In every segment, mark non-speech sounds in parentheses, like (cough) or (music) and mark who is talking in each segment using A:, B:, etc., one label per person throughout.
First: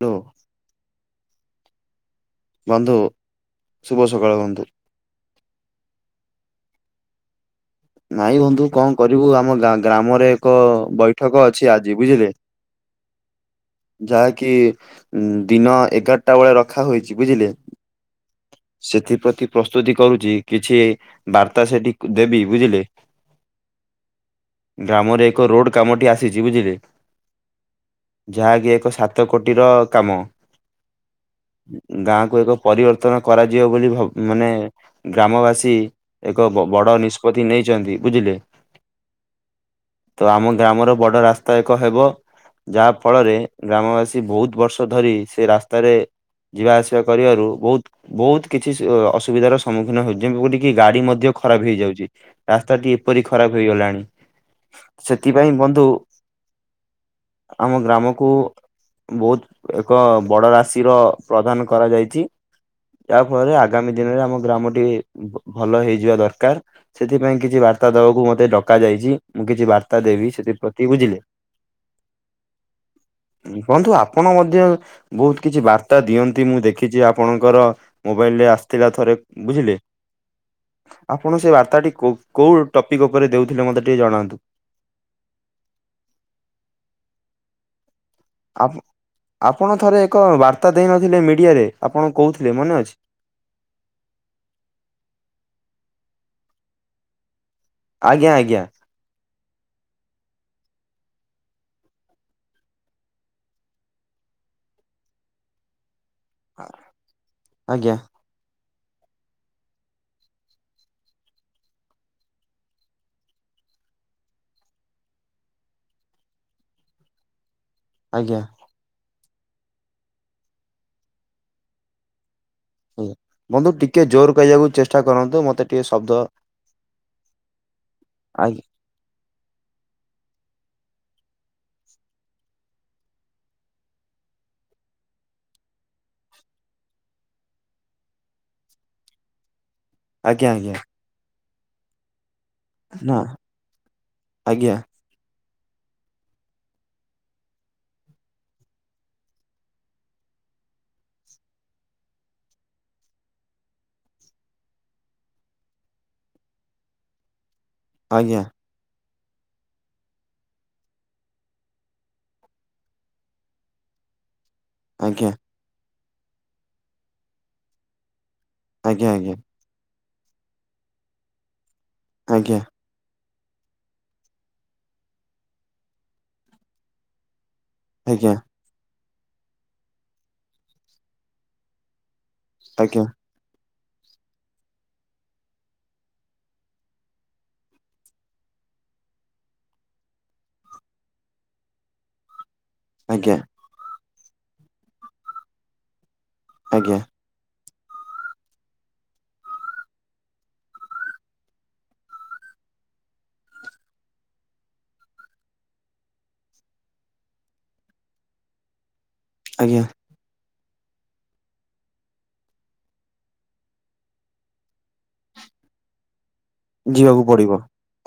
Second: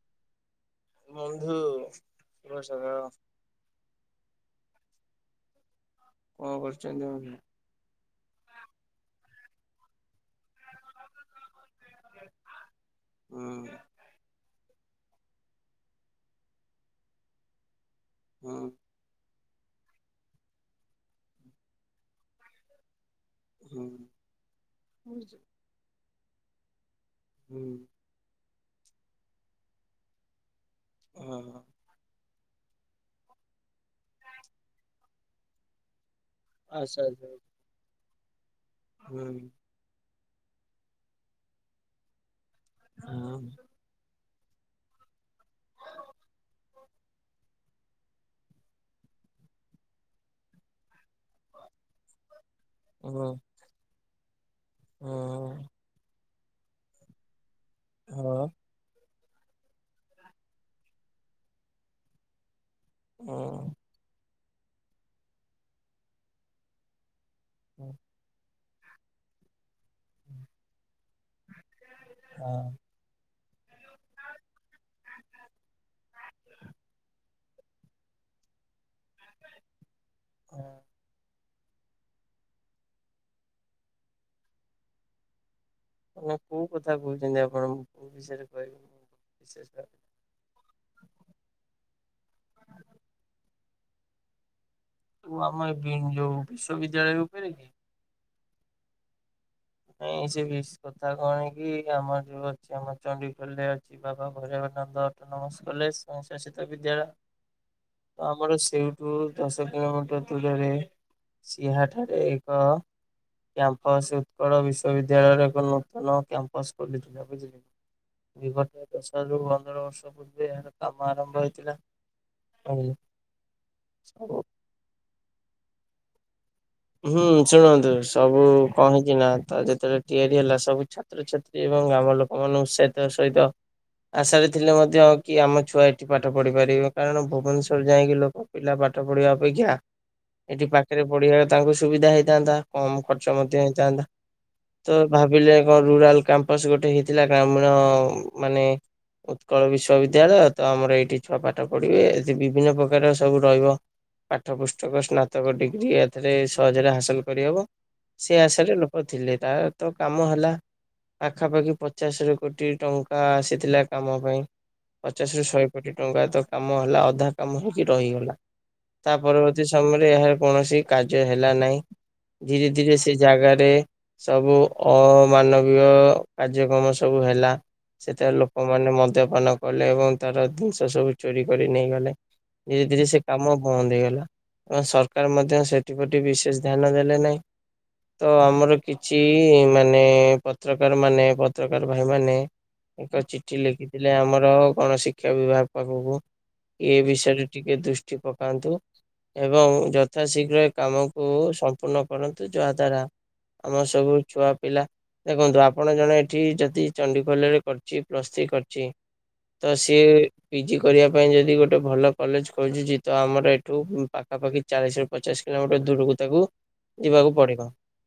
A: ହ (unintelligible)
B: ବଧ (unintelligible)
A: ବନ୍ଧୁ ଶୁଭ ସକାଳ ବନ୍ଧୁ।
B: କଣ କରୁଛନ୍ତି ବନ୍ଧୁ?
A: ନାଇଁ ବନ୍ଧୁ କଣ କରିବୁ। ଆମ ଗାଁ ଗ୍ରାମରେ ଏକ ବୈଠକ ଅଛି ଆଜି ବୁଝିଲେ
B: ହୁଁ (unintelligible)
A: ଯାହାକି ଉ ଦିନ ଏଗାର ଟା ବେଳେ ରଖା ହୋଇଛି ବୁଝିଲେ
B: ହୁଁ
A: ସେଥିପ୍ରତି ପ୍ରସ୍ତୁତି କରୁଛି। କିଛି ବାର୍ତ୍ତା ସେଠି ଦେବି ବୁଝିଲେ
B: ହୁଁ
A: ଗ୍ରାମରେ
B: ହୁଁ
A: ଏକ ରୋଡ କାମଟି ଆସିଛି ବୁଝିଲେ
B: ହୁଁ (unintelligible)
A: ଯାହାକି ଏକ ସାତ କୋଟିର କାମ।
B: ହଁ
A: ଗାଁକୁ ଏକ ପରିବର୍ତ୍ତନ କରାଯିବ ବୋଲି ଭ ମାନେ ଗ୍ରାମବାସୀ ଏକ ବ ବଡ
B: ଆଚ୍ଛା ଆଚ୍ଛା
A: ନିଷ୍ପତ୍ତି ନେଇଛନ୍ତି ବୁଝିଲେ
B: ହୁଁ।
A: ତ ଆମ ଗ୍ରାମର ବଡ ରାସ୍ତା ଏକ ହେବ। ଯାହା ଫଳରେ
B: ହଁ
A: ଗ୍ରାମବାସୀ ବହୁତ ବର୍ଷ ଧରି ସେ ରାସ୍ତାରେ ଯିବା ଆସିବା କରିବାରୁ ବହୁତ ବହୁତ କିଛି ଅସୁବିଧାର ସମ୍ମୁଖୀନ ହଉଛି। ଯେପରିକି ଗାଡି ମଧ୍ୟ ଖରାପ ହେଇଯାଉଛି। ରାସ୍ତାଟି ଏପରି
B: ହଁ
A: ଖରାପ ହେଇଗଲାଣି। ସେଥିପାଇଁ
B: ହଁ
A: ବନ୍ଧୁ ଆମ ଗ୍ରାମକୁ
B: ହଁ
A: ବହୁତ ଏକ ବଡ ରାଶିର ପ୍ରଦାନ କରାଯାଇଛି। ଯାହା ଫଳରେ
B: ହଁ
A: ଆଗାମୀ ଦିନରେ ଆମ ଗ୍ରାମଟି ଭଲ ହେଇଯିବା ଦରକାର। ସେଥିପାଇଁ କିଛି ବାର୍ତ୍ତା ଦବାକୁ ମତେ ଡକା ଯାଇଛି। ମୁଁ କିଛି ବାର୍ତ୍ତା ଦେବି ସେଥିପ୍ରତି ବୁଝିଲେ।
B: ହଁ (unintelligible)
A: ବନ୍ଧୁ ଆପଣ ମଧ୍ୟ ବହୁତ କିଛି ବାର୍ତ୍ତା ଦିଅନ୍ତି। ମୁଁ ଦେଖିଛି ଆପଣଙ୍କର ମୋବାଇଲ ରେ ଆସିଥିଲା ଥରେ ବୁଝିଲେ। ଆପଣ ସେ ବାର୍ତ୍ତାଟି କୋ କୋଉ ଟପିକ୍ ଉପରେ ଦେଉଥିଲେ। ମୋତେ ଟିକେ ଜଣାନ୍ତୁ?
B: ମାନେ କୋଉ କଥା କହୁଛନ୍ତି ମୋ ଆପଣ ବିଷୟରେ?
A: ଆ
B: କହିବି ବିଶେଷ
A: ଆପଣ ଥରେ ଏକ ବାର୍ତ୍ତା ଦେଇନଥିଲେ ମିଡିଆରେ ଆପଣ କହୁଥିଲେ ମନେ ଅଛି?
B: (unintelligible) ଆମ ଏ ଯୋଉ ବିଶ୍ବିଦ୍ୟାଳୟ ଉପରେ କି?
A: ଆଜ୍ଞା-ଆଜ୍ଞା।
B: ଏଇଁ ସେ ବ କଥା କଣ କି ଆମର ଯୋଉ ଅଛି ଆମ ଚଣ୍ଡିଖୋଲ ରେ ଅଛି ବାବା ଭୈରବାନନ୍ଦ ଅଟୋନମିକସ କଲେଜ ଶାସିତ ବିଦ୍ୟାଳୟ
A: ଆଜ୍ଞା
B: (unintelligible) ଆମର ସେଇଠୁ ଦଶ କିଲୋମିଟର ଦୂରରେ ସିହାଠାରେ ଏକ କ୍ୟାମ୍ପସ କଣ ବିଶ୍ବିଦ୍ୟାଳୟରେ କରୁନଥଲ କ୍ୟାମ୍ପସ୍ ଖୋଲିଥିଲା
A: ଆଜ୍ଞା
B: ବୁଝିଲ। (inaudible) ଦଶରୁ ପନ୍ଦର ବର୍ଷ ପୂର୍ବେ ଏହାର କାମ ଆରମ୍ଭ ହେଇଥିଲା। କହିଲେ
A: ଆଜ୍ଞା। ବନ୍ଧୁ ଟିକେ ଜୋର୍
B: ସବୁ
A: କଇଆକୁ ଚେଷ୍ଟା କରନ୍ତୁ ମତେ ଟିକେ ଶବ୍ଦ
B: ହୁଁ ଶୁଣନ୍ତୁ ସବୁ
A: ଆଜ୍ଞା
B: କଣ ହେଇଛି ନା ତା ଯେତେବେଳେ ତିଆରି ହେଲା ସବୁ ଛା ଛାତ୍ରଛାତ୍ରୀ ଏବଂ ଗ୍ରାମ ଲୋକ ମାନଙ୍କ ସଇତ ସଇତ ଆଶାରେ ଥିଲେ ମଧ୍ୟ କି ଆମ ଛୁଆ ଏଠି ପାଠ ପଢିପାରିବେ କାରଣ ଭୁବନେଶ୍ଵର ଯାଇଁକି ଲୋକ ପିଲା ପାଠ ପଢିବା ଅପେକ୍ଷା
A: ଆଜ୍ଞା
B: ଏଠି
A: ଆଜ୍ଞା
B: ପାଖରେ ପଢିବା ତାଙ୍କୁ ସୁବିଧା ହେଇଥାନ୍ତା। କମ
A: ନା
B: ଖର୍ଚ୍ଚ ମଧ୍ୟ ହେଇଥାନ୍ତା
A: ଆଜ୍ଞା
B: ତ ଭାବିଲେ କଣ ରୁରାଲ଼ କ୍ୟାମ୍ପାସ ଗୋଟେ ହେଇଥିଲା ଗ୍ରାମୀଣ ମାନେ ଉତ୍କଳ ବିଶ୍ବିଦ୍ୟାଳୟ ତ ଆମର ଏଇଠି ଛୁଆ ପାଠ ପଢିବେ ଏଠି ବିଭିନ୍ନ ପ୍ରକାର ସବୁ ରଇବ। ପାଠ ପୁସ୍ତକ ସ୍ନାତକ ଡିଗ୍ରୀ ଏଥିରେ ସହଜରେ ହାସଲ୍ କରିହବ
A: ଆଜ୍ଞା
B: ସେ ଆଶାରେ ଲୋ ଓ ଥିଲେ ତାର ତ କାମ ହେଲା। ପାଖାପାଖି ପଚାଶ ରୁ କୋଟିଏ ଟଙ୍କା ଆସିଥିଲା କାମ ପାଇଁ।
A: ଆଜ୍ଞା
B: ପଚାଶ୍ ରୁ ଶହେ କୋଟି ଟଙ୍କା ତ କାମ ହେଲା ଅଧା କାମ ହେଇକି ରହିଗଲା।
A: ଆଜ୍ଞା
B: ତା ପରବର୍ତ୍ତୀ ସମୟରେ ଏହାର କୌଣସି କାର୍ଯ୍ୟ ହେଲା ନାହିଁ
A: ଆଜ୍ଞା
B: ଧୀରେ ଧୀରେ ସେ ସେ ଜାଗାରେ ସବୁ ଅମାନବୀୟ କାର୍ଯ୍ୟକ୍ରମ ସବୁ ହେଲା।
A: ଆଜ୍ଞା ଆଜ୍ଞା
B: ସେଥାରେ ଲୋକମାନେ ମଦ୍ୟପାନ କଲେ ଏବଂ ତାର ଦିନ୍ଷ ସବୁ ଚୋରି କରି ନେଇଗଲେ। ଧୀରେ
A: ଆଜ୍ଞା
B: ଧୀରେ ସେ କାମ ବନ୍ଦ ହେଇଗଲା ଏବଂ ସରକାର ମଧ୍ୟ ସେ ସେଥିପ୍ରତି ବିଶେଷ୍ ଧ୍ୟାନ ଦେଲେ ନାଇଁ। ତ ଆମର କିଛି ମାନେ ପତ୍ରକାର ମାନେ ପତ୍ରକାର ଭାଇ ମାନ ଏକ
A: ଆଜ୍ଞା
B: ଚିଠି ଲେଖିଥିଲେ ଆମର ଗଣଶିକ୍ଷା ବିଭାଗ ପାଖକୁ,
A: ଆଜ୍ଞା
B: ଏ ବିଷୟରେ ଟିକେ ଦୃଷ୍ଟି ପକାନ୍ତୁ ଏବଂ ଯଥା ଶୀଘ୍ର କାମକୁ ସମ୍ପୂର୍ଣ୍ଣ କରନ୍ତୁ ଯାହା ଦ୍ଵାରା ଆମ ସବୁ ଛୁଆ ପିଲା ଦେଖନ୍ତୁ ଆପଣ ଜଣେ ଏଠି ଯଦି ଚଣ୍ଡିଖୋଲରେ କରିଚି ପ୍ଲସ୍ ଥ୍ରୀ କରିଛି। ତ
A: ଆଜ୍ଞା
B: ସିଏ ପିଜି କରିବା ପାଇଁ ଯଦି ଗୋଟେ ଭଲ କଲେଜ ଖୋଜୁଛି ତ ଆମର ଏଠୁ ଉଁ ପାଖାପାଖି ଚାଳିଶ୍ ରୁ ପଚାଶ୍ କିଲୋମିଟର ଦୂରୁକୁ ତାକୁ
A: ଯିବାକୁ ପଡିବ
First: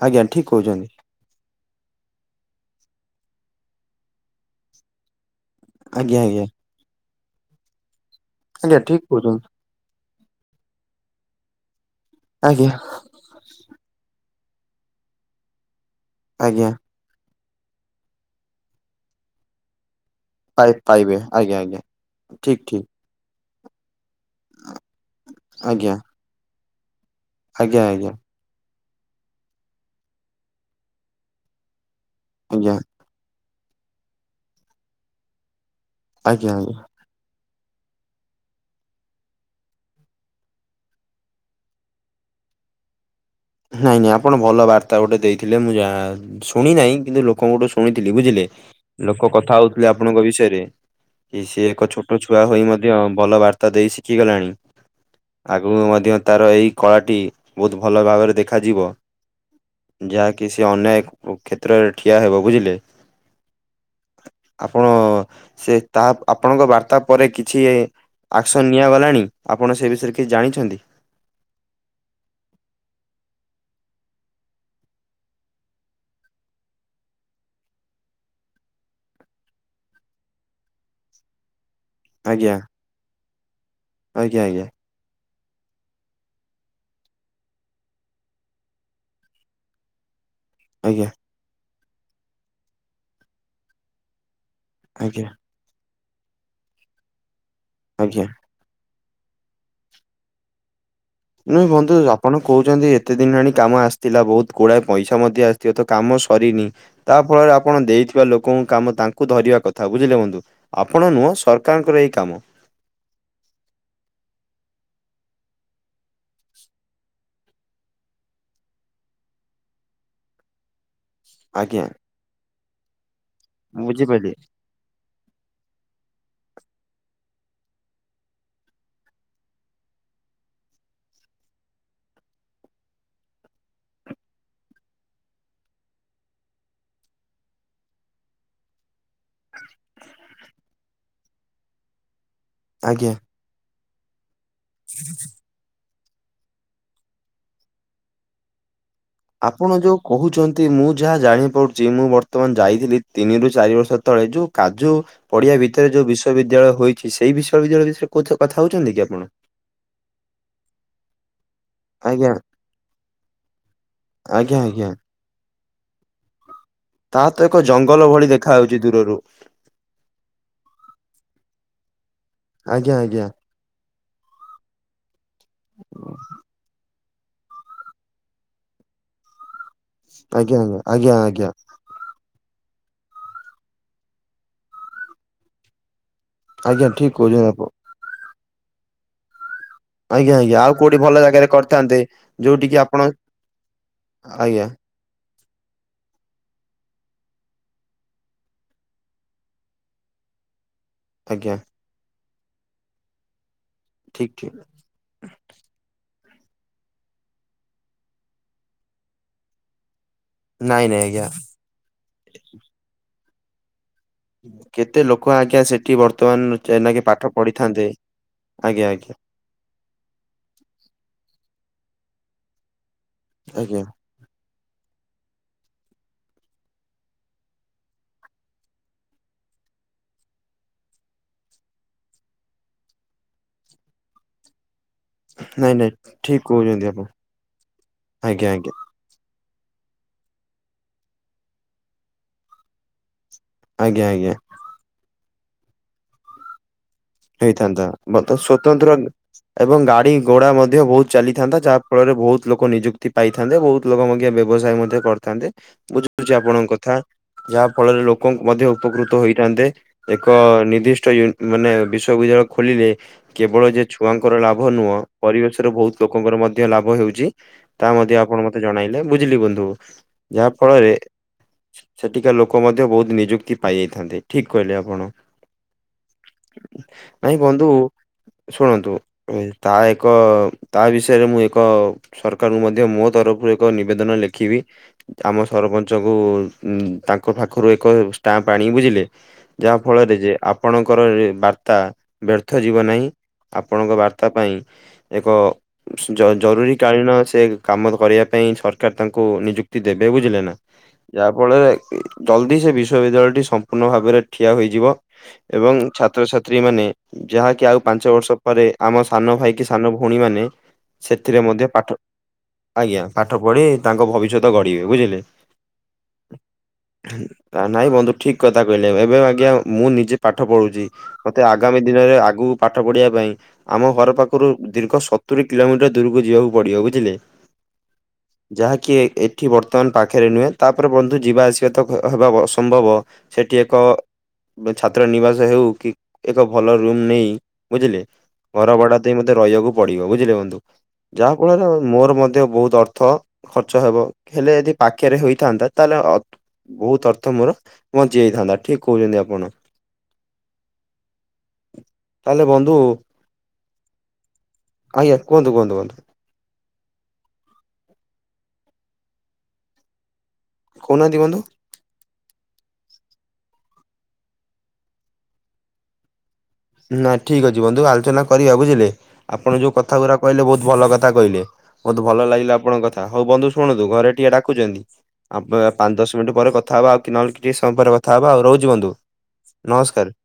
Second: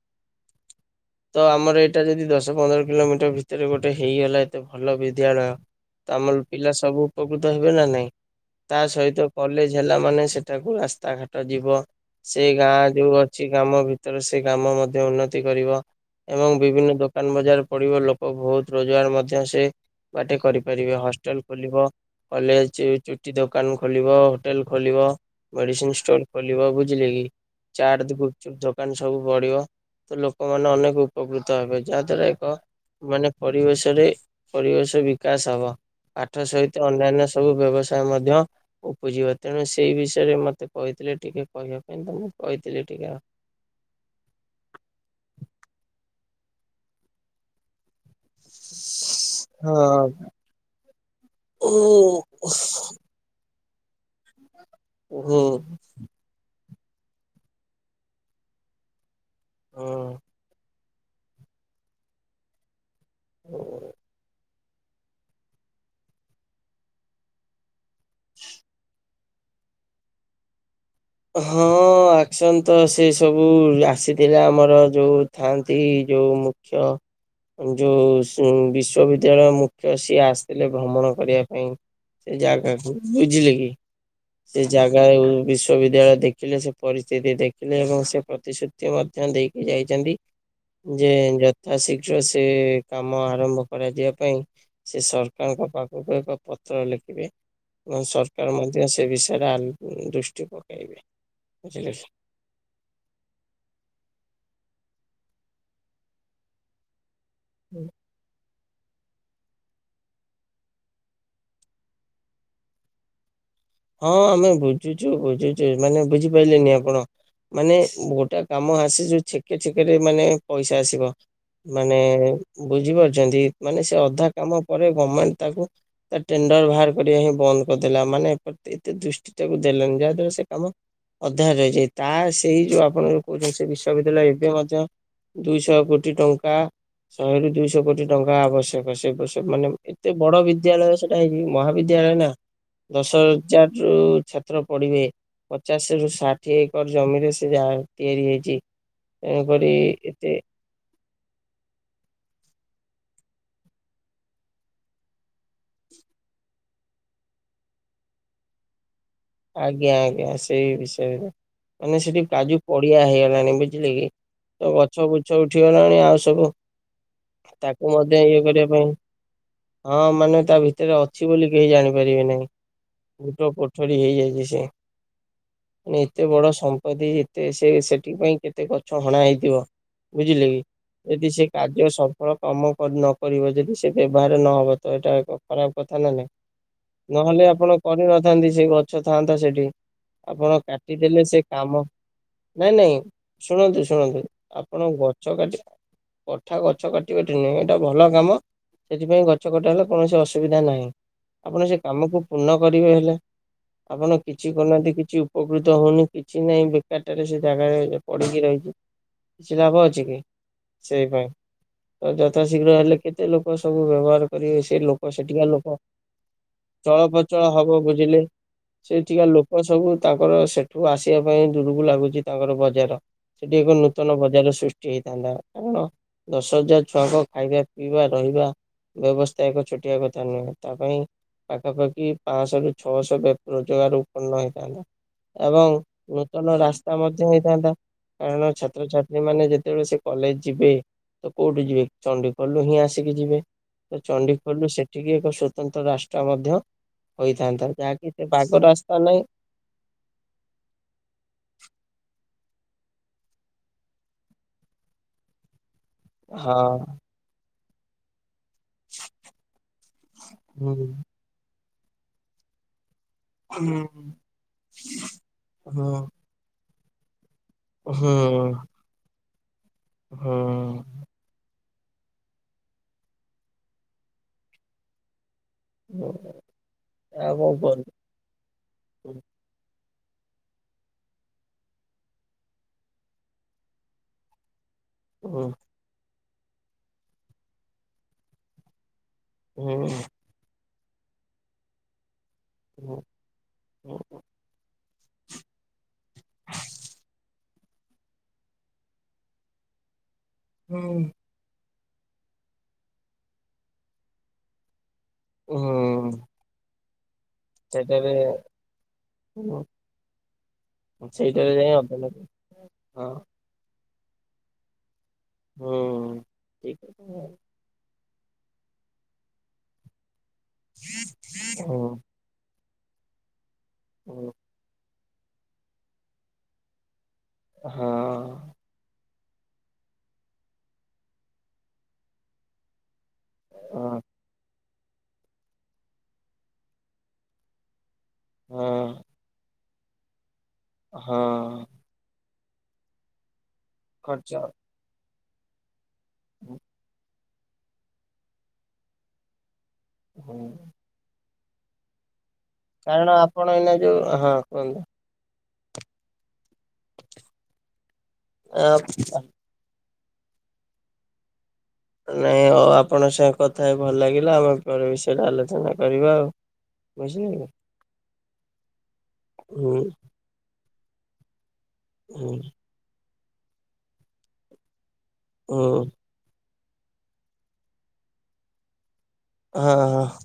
A: ଆଜ୍ଞା ଠିକ୍ କୋହୁଛନ୍ତି।
B: ତ ଆମର ଏଇଟା ଯଦି ଦଶ ପନ୍ଦର କିଲୋମିଟର ଭିତରେ ଗୋଟେ ହେଇଗଲା ଏତେ ଭଲ ବିଦ୍ୟାଳୟ ତ
A: ଆଜ୍ଞା ଆଜ୍ଞା
B: ଆମଲ ପିଲା ସବୁ ଉପକୃତ ହେବେ ନା ନାଇଁ
A: ଆଜ୍ଞା
B: ତା
A: ଠିକ
B: ସହିତ
A: କହୁଛନ୍ତି
B: କଲେଜ୍ ଜ୍ ହେଲା ମାନେ ସେଠାକୁ ରାସ୍ତା ଘାଟ ଯିବ ସେ
A: ଆଜ୍ଞା
B: ଗାଁ ଯୋଉ କିଛି ଗାମ ବିତରୁ ସେ ଗାମ ମାଧ୍ୟ୍ୟ ଉର୍ନତି କରିବ ଏବଂ
A: ଆଜ୍ଞା
B: ବିଭିନ୍ନ ଡକୁ ଦୋକାନ୍ ବଜାର ପଡିବ ଲୋକ ଭୋଉତ୍ ରୋଜୁଗାର ମଧ୍ୟ ସେ ବାଟେ
A: ପାଇ
B: କରିପାରିବେ
A: ପାଇବେ
B: ହଷ୍ଟେଲ
A: ଆଜ୍ଞା ଆଜ୍ଞା
B: ଖୋଲିବ
A: ଠିକ
B: କଲେଜ୍
A: ଠିକ
B: ଚୁଟି ଦୋକାନ୍ ଖୋଲିବ, ହୋଟେଲ୍ ଖୋଲିବ,
A: ଆଜ୍ଞା
B: ମେଡିସିନ୍ ଷ୍ଟୋର ଖୋଲିବ ବୁଝିଲେ କି?
A: ଆଜ୍ଞା
B: ଚାଟ୍
A: ଆଜ୍ଞା
B: ଜେଦି ଗୁପଚୁପ୍ ଦୋକାନ୍ ସବୁ ପଡିବ ତ ଲୋକମାନେ ଅନେକ ଉପକୃତ ହେବେ ଯାହା ଦ୍ଵାରା କ
A: ଆଜ୍ଞା
B: ମାନେ ପରିବେଶରେ ପରିବେଶ ବିକାଶ୍ ହବ ପାଠ
A: ଆଜ୍ଞା ଆଜ୍ଞା
B: ସଇତ ଅନ୍ୟାନ୍ୟ ସବୁ ବ୍ୟବସାୟ ମଧ୍ୟ ଉପୁଜିବ ତେଣୁ ସେଇ ବିଷୟରେ ମତେ କହିଥିଲେ ଟିକେ କହିବା ପାଇଁ ତ ମୁଁ କହିଥିଲି ଟିକେ ଆଉ।
A: ନାଇଁ ନାଇଁ ଆପଣ ଭଲ ବାର୍ତ୍ତା ଗୋଟେ ଦେଇଥିଲେ ମୁଁ ଯାହା ଶୁଣି ନାହିଁ କିନ୍ତୁ ଲୋକଙ୍କଠୁ ସୁ ଶୁଣିଥିଲି ବୁଝିଲେ ଲୋକ କଥା ହୋଉଥିଲେ
B: ହଁ
A: ଆପଣଙ୍କ ବିଷୟରେ। କି ସିଏ ଏକ
B: ହୁଁ
A: ଛୋଟ ଛୁଆ ହୋଇ ମ ମଧ୍ୟ ବଲ ବାର୍ତ୍ତା ଦେଇ ଶିଖିଗଲାଣି ଆଗୁକୁ ମଧ୍ୟ ତାର ଏଇ କଳାଟି ବୋହୁତ୍ ଭଲ ଭାବରେ ଦେଖାଯିବ, ଯାହାକି ସେ ଅନେକ୍ ଉଁ କ୍ଷେତ୍ରରେ ଠିଆ ହେବ ବୁଝିଲେ?
B: ହୁଁ।
A: ଆପଣ ସେ ତାହା ଆପଣଙ୍କ ବାର୍ତ୍ତା ପରେ କିଛି। ଆକ୍ସନ ନିଆଗଲାଣି ଆପଣ ସେ ବିଷୟରେ କିଛି ଜାଣିଛନ୍ତି।
B: ହଁ ଆକ୍ସନ୍ ତ ସେ ସବୁ ଆସିଥିଲା ଆମର ଯୋଉ ଥାଆନ୍ତି ଯୋଉ ମୁ। ଖ୍ୟ। ଯୋଉ ବିଶ୍ଵବିଦ୍ୟାଳୟ ମୁଖ୍ୟ ସିଏ ଆସିଥିଲେ ଭ୍ରମଣ କରିବା ପାଇଁ। ସେ
A: ଆଜ୍ଞା
B: ଜାଗାକୁ ବୁଝିଲେ କି
A: ଆଜ୍ଞା ଆଜ୍ଞା
B: ସେ ଜାଗା ବି ବିଶବିଦ୍ୟାଳୟ ଦେଖିଲେ ସେ ପରିସ୍ଥିତି ଦେଖିଲେ ଏବଂ ସେ ପ୍ରତିଶ୍ରୁତି ମଧ୍ୟ ଦେଇକି ଯାଇଛନ୍ତି। ଯେ
A: ଆଜ୍ଞା
B: ଯଥା ଶୀଘ୍ର ସେ କାମ ଆରମ୍ଭ କରାଯିବା ପାଇଁ। ସେ
A: ଆଜ୍ଞା
B: ସରକାରଙ୍କ ପାଖକୁ ଏକ ପତ୍ର ଲେଖିବେ ଏବଂ
A: ଆଜ୍ଞା
B: ସରକାର ମଧ୍ୟ ସେ ବିଷୟରେ ଆଲ ଦୃଷ୍ଟିି ପ
A: ମୁଁ ବନ୍ଧୁ ରା ଆପଣ କହୁଛନ୍ତି ଏତେ ଦିନି ହେଲାଣି କାମ ଆସିଥିଲା ବହୁତ କୁଡ଼ାଏ ପଇସା ମଧ୍ୟ ଆସିଥିବ ତ କାମ ସରିନି। ତାପରେ ଆପ୍ ଆପଣ
B: କି।
A: ଦେଇଥିବା ଲୋକଙ୍କ କାମ ତାଙ୍କୁ ଧରିବା କଥା ବୁଝିଲେ ବନ୍ଧୁ ଆପଣ ନୁହଁ ସରକାରଙ୍କର ଏଇ କାମ।
B: ହଁ ଆମେ ବୁଝୁଛୁ ବୁଝୁଛୁ ମାନେ ବୁଝିପାରିଲେନି ଆପଣ। ମାନେ ଗୋଟା କାମ ଆସେ ଯୋଉ ଛେକେ ଛେକେରେ ମାନେ ପଇସା ଆସିବ।
A: ଆଜ୍ଞା
B: ମାନେ ବୁଝିପାରୁଛନ୍ତି ମାନେ ସେ ଅଧା
A: ବୁଝିପାରିଲେ
B: କାମ। ପରେ ଗଭର୍ଣ୍ଣମେଣ୍ଟ ତାକୁ ତା ଟେଣ୍ଡର ବାହାର କରିବା ହିଁ ବନ୍ଦ କରିଦେଲା ମାନେ। ଏତେ ଦୃଷ୍ଟି ଟାକୁ ଦେଲେନି ଯାହାଦ୍ଵାରା ସେ କାମ। ଅଧାରେ ରହିଯାଇଛି ତା ସେଇ ଯୋଉ ଆପଣ ଯୋଉ କହୁଛନ୍ତି ସେ ବିଶ୍ବିଦ୍ୟାଳୟ ଏବେ ମଧ୍ୟ। ଦୁଇଶହ କୋଟି ଟଙ୍କା ଶହେରୁ ଦୁଇଶହ କୋଟି ଟଙ୍କା ଆବଶ୍ୟ ଦେଖ ସେ ସେ ମାନେ ଏତେ ବଡ ବିଦ୍ୟାଳୟ ସେଟା ହେଇଛି ମହାବିଦ୍ୟାଳୟ ନା
A: ଆଜ୍ଞା।
B: ଦଶ ହଜାର ରୁ ଛାତ୍ର ପଢିବେ। ପଚାଶ ରୁ ଷାଠିଏ ଏକର ଜମିରେ ସେ ଯା ତିଆରି ହେଇଛି। ତେଣୁକରି
A: ଆପଣ ଯୋଉ
B: ଏତେ
A: କହୁଛନ୍ତି। ମୁଁ ଯାହା ଜାଣିପାରୁଛି ମୁଁ ବର୍ତ୍ତମାନ ଯାଇଥିଲି ତିନି ରରୁ ଚାରି ବର୍ଷ ତଳେ ଯୋଉ କାଜୁ। ପଡିଆ ଭିତରେ ଯୋଉ ବିଶ୍ୱବିଦ୍ୟାଳୟ ହୋଇଛି ସେଇ ବିଶ୍ୱବିଦ୍ୟାଳୟ ବିଷୟରେ କୋ କଥା ହଉଛନ୍ତି କି ଆପଣ।
B: ଆଜ୍ଞା ଆଜ୍ଞା ସେଇ ବିଷୟରେ‌। ମାନେ ସେଠି
A: ଆଜ୍ଞା
B: କାଜୁ ପଡିଆ ହେଇଗଲାଣି ବୁଝିଲେ କି
A: ଆଜ୍ଞା
B: ତ
A: ଆଜ୍ଞା
B: ଗଛ ବୁ ଛ ଉଠି ଗଲାଣି ଆଉ ସବୁ।
A: ତାହା ତ ଏକ
B: ତାକୁ
A: ଜଙ୍ଗଲ
B: ମଧ୍ୟ
A: ଭଳି
B: ଇଏ କରିବା
A: ଦେଖାଯାଉଛି
B: ପାଇଁ
A: ଦୂରରୁ।
B: ହଁ ମାନେ ତା ଭିତରେ ଅଛି ବୋଲି କେହି ଜାଣିପାରିବେ
A: ଆଜ୍ଞା ଆଜ୍ଞା
B: ନାହିଁ ଗୋ ଏମିତି ହେଇଯାଇେ ସେ। ମାନେ ଏତେ ବଡ ସମ୍ପତ୍ତି ଏତେ ସେ ସେଥି ପାଇଁ କେତେ ଗଛ ହଣା ହେଇଥିବ। ବୁଝିଲେ
A: ଆଜ୍ଞା
B: କି
A: ଆଜ୍ଞା ଆଜ୍ଞା
B: ଯଦି ସେ
A: ଆଜ୍ଞା
B: କା ଯେବେ ସଫଳ କାମ ନ କରିବ ଯଦି ସେ ବ୍ୟବହାର ନହବ ତ ଏଇଟା ଏକ ଖରାପ କଥା ନା ନାଇଁ।
A: ଆଜ୍ଞା ଠିକ କହୁଛନ୍ତି
B: ନହେଲେ ଆପଣ କରିନଥାନ୍ତେ ସେ ଗଛ ଥାଆନ୍ତା ସେଠି।
A: ଆଜ୍ଞା
B: ଆପଣ
A: ଆଜ୍ଞା ଆଉ କୋଉଠି ଭଲ
B: କାଟିଦେଲେ ସେ
A: ଜାଗାରେ
B: କାମ
A: କରିଥାନ୍ତେ ଯୋଉଠି
B: ନାଇଁ
A: କିି
B: ନାଇଁ
A: ଆପଣ
B: ଶୁଣନ୍ତୁ ଶୁଣନ୍ତୁ
A: ଆଜ୍ଞା
B: ଆପଣ ଗ ଛ କାଟି। କଥା ଗଛ କାଟିବା ଠି ନୁହଁ ଏଇଟା ଭଲ କାମ ସେଥିପାଇଁ ଗଛ କଟା ହେଲେ କୌଣସି ଅସୁବିଧା ନାହିଁ।
A: ଆଜ୍ଞା
B: ଆପଣ ସେ କାମକୁ ପୂର୍ଣ୍ଣ କରିବେ ହେଲେ ଆପଣ
A: ଠିକ
B: କିଛି
A: ଠିକ
B: କରୁ ନାହାନ୍ତି କିଛି। ଉପକୃତ ହଉନି କିଛି ନାହିଁ ବେକାରଟାରେ ସେ ଜାଗାରେ ପଡିକି ରହିଛି। କିଛି ଲାଭ ଅଛି କି
A: ନାଇଁ ନାଇଁ
B: ସେଇ
A: ଆଜ୍ଞା
B: ପାଇଁ ତାକୁ ଯଥାଶୀଘ୍ର ହେଲେ କେତେ ଲୋକ ସବୁ ବ୍ୟବହାର। କରିବେ ସେ
A: କେତେ
B: ଲୋକ ସେଠିକା
A: ଆଜ୍ଞା
B: ଲୋକ
A: ସେଠି ବର୍ତ୍ତମାନ ଏଇନାକେ ପାଠ
B: ଚଳପ୍ରଚଳ ହବ
A: ପଢିଥାନ୍ତେ
B: ବୁଝିଲେ।
A: ଆଜ୍ଞା ଆଜ୍ଞା
B: ସେଠିକା ଲୋକ ସବୁ ତାଙ୍କର ସେଠୁ ଆସିବା ପାଇଁ ଦୂରକୁ ଲାଗୁଛି ତାଙ୍କର ବଜାର। ସେଠି
A: ଆଜ୍ଞା।
B: ଏକ ନୂତନ ବଜାର ସୃଷ୍ ହେଇଥାନ୍ତା କାରଣ ଦଶ ହଜାର ଛୁଆଙ୍କ ଖାଇବା ପିଇବା ରହିବା ବ୍ୟବସ୍ଥା ଏକ ଛୋଟିଆ କଥା ନୁହେଁ ତା ପାଇଁ ପାଖାପାଖି ପାଆଁଶ ରୁ ଛଅଶ ବ ରୋଜଗାର ଉତ୍ପନ୍ନ ହୋଇଥାନ୍ତା।
A: ନାଇଁ
B: ଏବଂ
A: ନାଇଁ ଠିକ
B: ନୂତନ
A: କହୁଛନ୍ତି
B: ରାସ୍ତା
A: ଆପଣ
B: ମଧ୍ୟ ହେଇଥାନ୍ତା
A: ଆଜ୍ଞା
B: କାରଣ
A: ଆଜ୍ଞା
B: ଛାତ୍ରଛା ସେମାନେ ଯେତେବେଳେ ସେ କଲେଜ ଯିବେ ତ କୋଉଠି ଯିବେ ଚଣ୍ଡୀଗୋଲରୁ ହିଁ ଆସିକି ଯିବେ।
A: ଆଜ୍ଞା ଆଜ୍ଞା
B: ଚଣ୍ଡି ଖୋଲରୁ ସେଠିକି ଏକ ସ୍ଵତନ୍ତ୍ର ରାସ୍ତା ମଧ୍ୟ ହୋଇଥାନ୍ତା ଯାହାକି ସେ
A: ତ
B: ବାଗ
A: ସ୍ଵତନ୍ତ୍ର
B: ରାସ୍ତା ନାହିଁ
A: ଏବଂ ଗାଡି ଘୋଡା ମଧ୍ୟ ବହୁତ ଚାଲିଥାନ୍ତା ଯାହା ଫଳରେ ବହୁତ ଲୋକ ନିଯୁକ୍ତି ପାଇଥାନ୍ତେ, ବହୁତ ଲୋକ ମଧ୍ୟ ବ୍ୟବସାୟ ମଧ୍ୟ କରିଥାନ୍ତେ ବୁଝି ପାରୁଚି ଆପଣଙ୍କ
B: ହଁ
A: କଥା ଯାହା ଫଳରେ ଲୋ କ ମଧ୍ୟ ଉପକୃତ ହୋଇ ଥାନ୍ତେ ଏକ
B: ହୁଁ
A: ନିର୍ଧିଷ୍ଟ ଇଏ ମାନେ ସବୁଯାକ ଖୋଲିଲେ କେବଳ
B: ହୁଁ
A: ଯେ ଛୁଆଙ୍କର ଲାଭ ନୁହଁ ପରିବେଶରେ ବହୁତ ଲୋକଙ୍କର ମ ଲାଭ ହେଉଛି ତା
B: ହୁଁ
A: ମଧ୍ୟ ଆପଣ ମତେ ଜଣାଇଲେ ବୁଝିଲି ବନ୍ଧୁ ଯାହା
B: ହୁଁ
A: ଫଳରେ ସେଠିକା ଲୋକ ମଧ୍ୟ ବହୁତ ନିଯୁକ୍ତି ପାଇଯାଇଥାନ୍ତି ଠିକ କହିଲେ ଆପଣ।
B: ହଁ।
A: ନାଇଁ ବନ୍ଧୁ ଶୁଣନ୍ତୁ ତା ଏକ ତା ବିଷୟରେ ମୁଁ ଏକ ସରକାରଙ୍କୁ ମଧ୍ୟ ମୋ ତରଫରୁ ଏକ ନିବେଦନ ଲେଖିବି। ଆମ
B: କରିବୁ?
A: ସରପଞ୍ଚଙ୍କୁ ତାଙ୍କ ପାଖରୁ ଏକ ଷ୍ଟାମ୍ପ ଆଣିବି ବୁଝିଲେ।
B: ହୁଁ
A: ଯାହା ଫଳରେ ଯେ ଆପଣଙ୍କର ବାର୍ତ୍ତା ବ୍ୟର୍ଥ ଯିବ ନାହିଁ ଆପଣଙ୍କ ବାର୍ତ୍ତା ପାଇଁ ଏକ ଜରୁରୀ କାଳୀନ ସେ କାମ କରିବା ପାଇଁ ସରକାର ତାଙ୍କୁ ନିଯୁକ୍ତି ଦେବେ ବୁଝିଲେ ନା।
B: ହୁଁ।
A: ଯାହାଫଳରେ ଜଲଦି ସେ ବିଶ୍ୱବିଦ୍ୟାଳୟଟି ସମ୍ପୂର୍ଣ୍ଣ ଭାବରେ ଠିଆ ହୋଇଯିବ ଏବଂ ଛା
B: ହୁଁ
A: ଛାତ୍ରଛାତ୍ରୀ ମାନେ ଯାହାକି ଆଉ ପାଞ୍ଚ
B: ସେଠାରେ
A: ବର୍ଷ ପରେ ଆମ ସାନ ଭାଇ କି ସାନ ଭଉଣୀ ମାନେ ସେଥିରେ
B: ସେଇଠାରେ
A: ମଧ୍ୟ
B: ଯାଇ
A: ପାଠ
B: ଅଧା ଲାଗେ।
A: ଆଜ୍ଞା
B: ହଁ
A: ପାଠ ପଢି ତାଙ୍କ ଭବିଷ୍ୟତ ଗଢିବେ ବୁଝିଲେ।
B: ହୁଁ ଠିକ ହୁଁ
A: ନା ନାଇଁ ବନ୍ଧୁ ଠିକ କଥା କହିଲେ ଏବେ ଆଜ୍ଞା ମୁଁ ନିଜେ ପାଠ ପଢୁଛି ମତେ
B: ହୁଁ
A: ଆଗାମୀ ଦିନରେ ଆଗୁ ପାଠ ପଢିବା ପାଇଁ ଆମ ଘର
B: ହଁ
A: ପାଖରୁ ଦୀର୍ଘ ସ ତୁରି କିଲୋମିଟର ଦୂରକୁ ଯିବାକୁ ପଡ଼ିବ ବୁଝିଲେ।
B: ହଁ।
A: ଯାହାକି ଏଠି ବର୍ତ୍ତମାନ ପାଖରେ ନୁହେଁ ତାପରେ ବନ୍ଧୁ ଯିବା ଆସିବା ତ ହେବା ଅସମ୍ଭବ। ସେଠି ଏକ ଛାତ୍ର ନିବାସ ହେଉ କି ଏକ ଭଲ ରୁମ୍ ନେଇ ବୁଝିଲେ ଘର
B: ହଁ
A: ଭଡା ଦେଇ ମତେ ରହିବାକୁ ପଡିବ ବୁଝିଲେ ବନ୍ଧୁ। ଯାହା
B: ହଁ
A: ଫଳରେ ମୋର ମଧ୍ୟ ବହୁତ ଅର୍ଥ ଖର୍ଚ୍ଚ ହେବ
B: ଖର୍ଚ୍ଚ
A: ହେଲେ ଏଦି ପାଖରେ ହୋଇଥାନ୍ତା ତାହେଲେ ବହୁତ ଅର୍ଥ ମୋର ବଞ୍ଚି ଯାଇଥାନ୍ତା ଠିକ କହୁଛନ୍ତି ଆପଣ।
B: ହୁଁ।
A: ତାହଲେ ବନ୍
B: କାରଣ ଆପଣ ଏଇନା ଯୋଉ ହଁ କୁହନ୍ତୁ।
A: ଆଜ୍ଞା କୁହନ୍ତୁ କୁହନ୍ତୁ କୁହନ୍ତୁ।
B: ଆ
A: କହୁନାହାନ୍ତି ବନ୍ଧୁ।
B: ନାଇଁ ଆଉ ଆପଣଙ୍କ ସଙ୍ଗେ କଥା ହେଇ ଭଲ ଲାଗିଲା ଆମର ବିଷୟରେ ଆଲୋଚନା କରିବା ଆଉ।
A: ନା ଠିକ୍ ଅଛି ବନ୍ଧୁ ଆଲୋଚନା କରିବା ବୁଝିଲେ ଆପଣ ଯୋଉ କଥା ଗୁରା କହିଲେ ବହୁତ ଭଲ କଥା କହିଲେ, ବହୁତ ଭଲ ଲାଗିଲା ଆପଣଙ୍କ କଥା ହଉ ବନ୍ଧୁ ଶୁଣନ୍ତୁ ଘରେ ଟିକେ ଡାକୁଛନ୍ତି, ଆମ ପାଞ୍ଚ ଦଶ ମିନିଟ୍ ପରେ କଥା ହବା ଆଉ କି ନହେଲେ କିଛି ସମୟ ପରେ କଥା ହବା ଆଉ ରହୁଛି ବନ୍ଧୁ, ନମସ୍କାର।
B: ହଁ, ହଁ।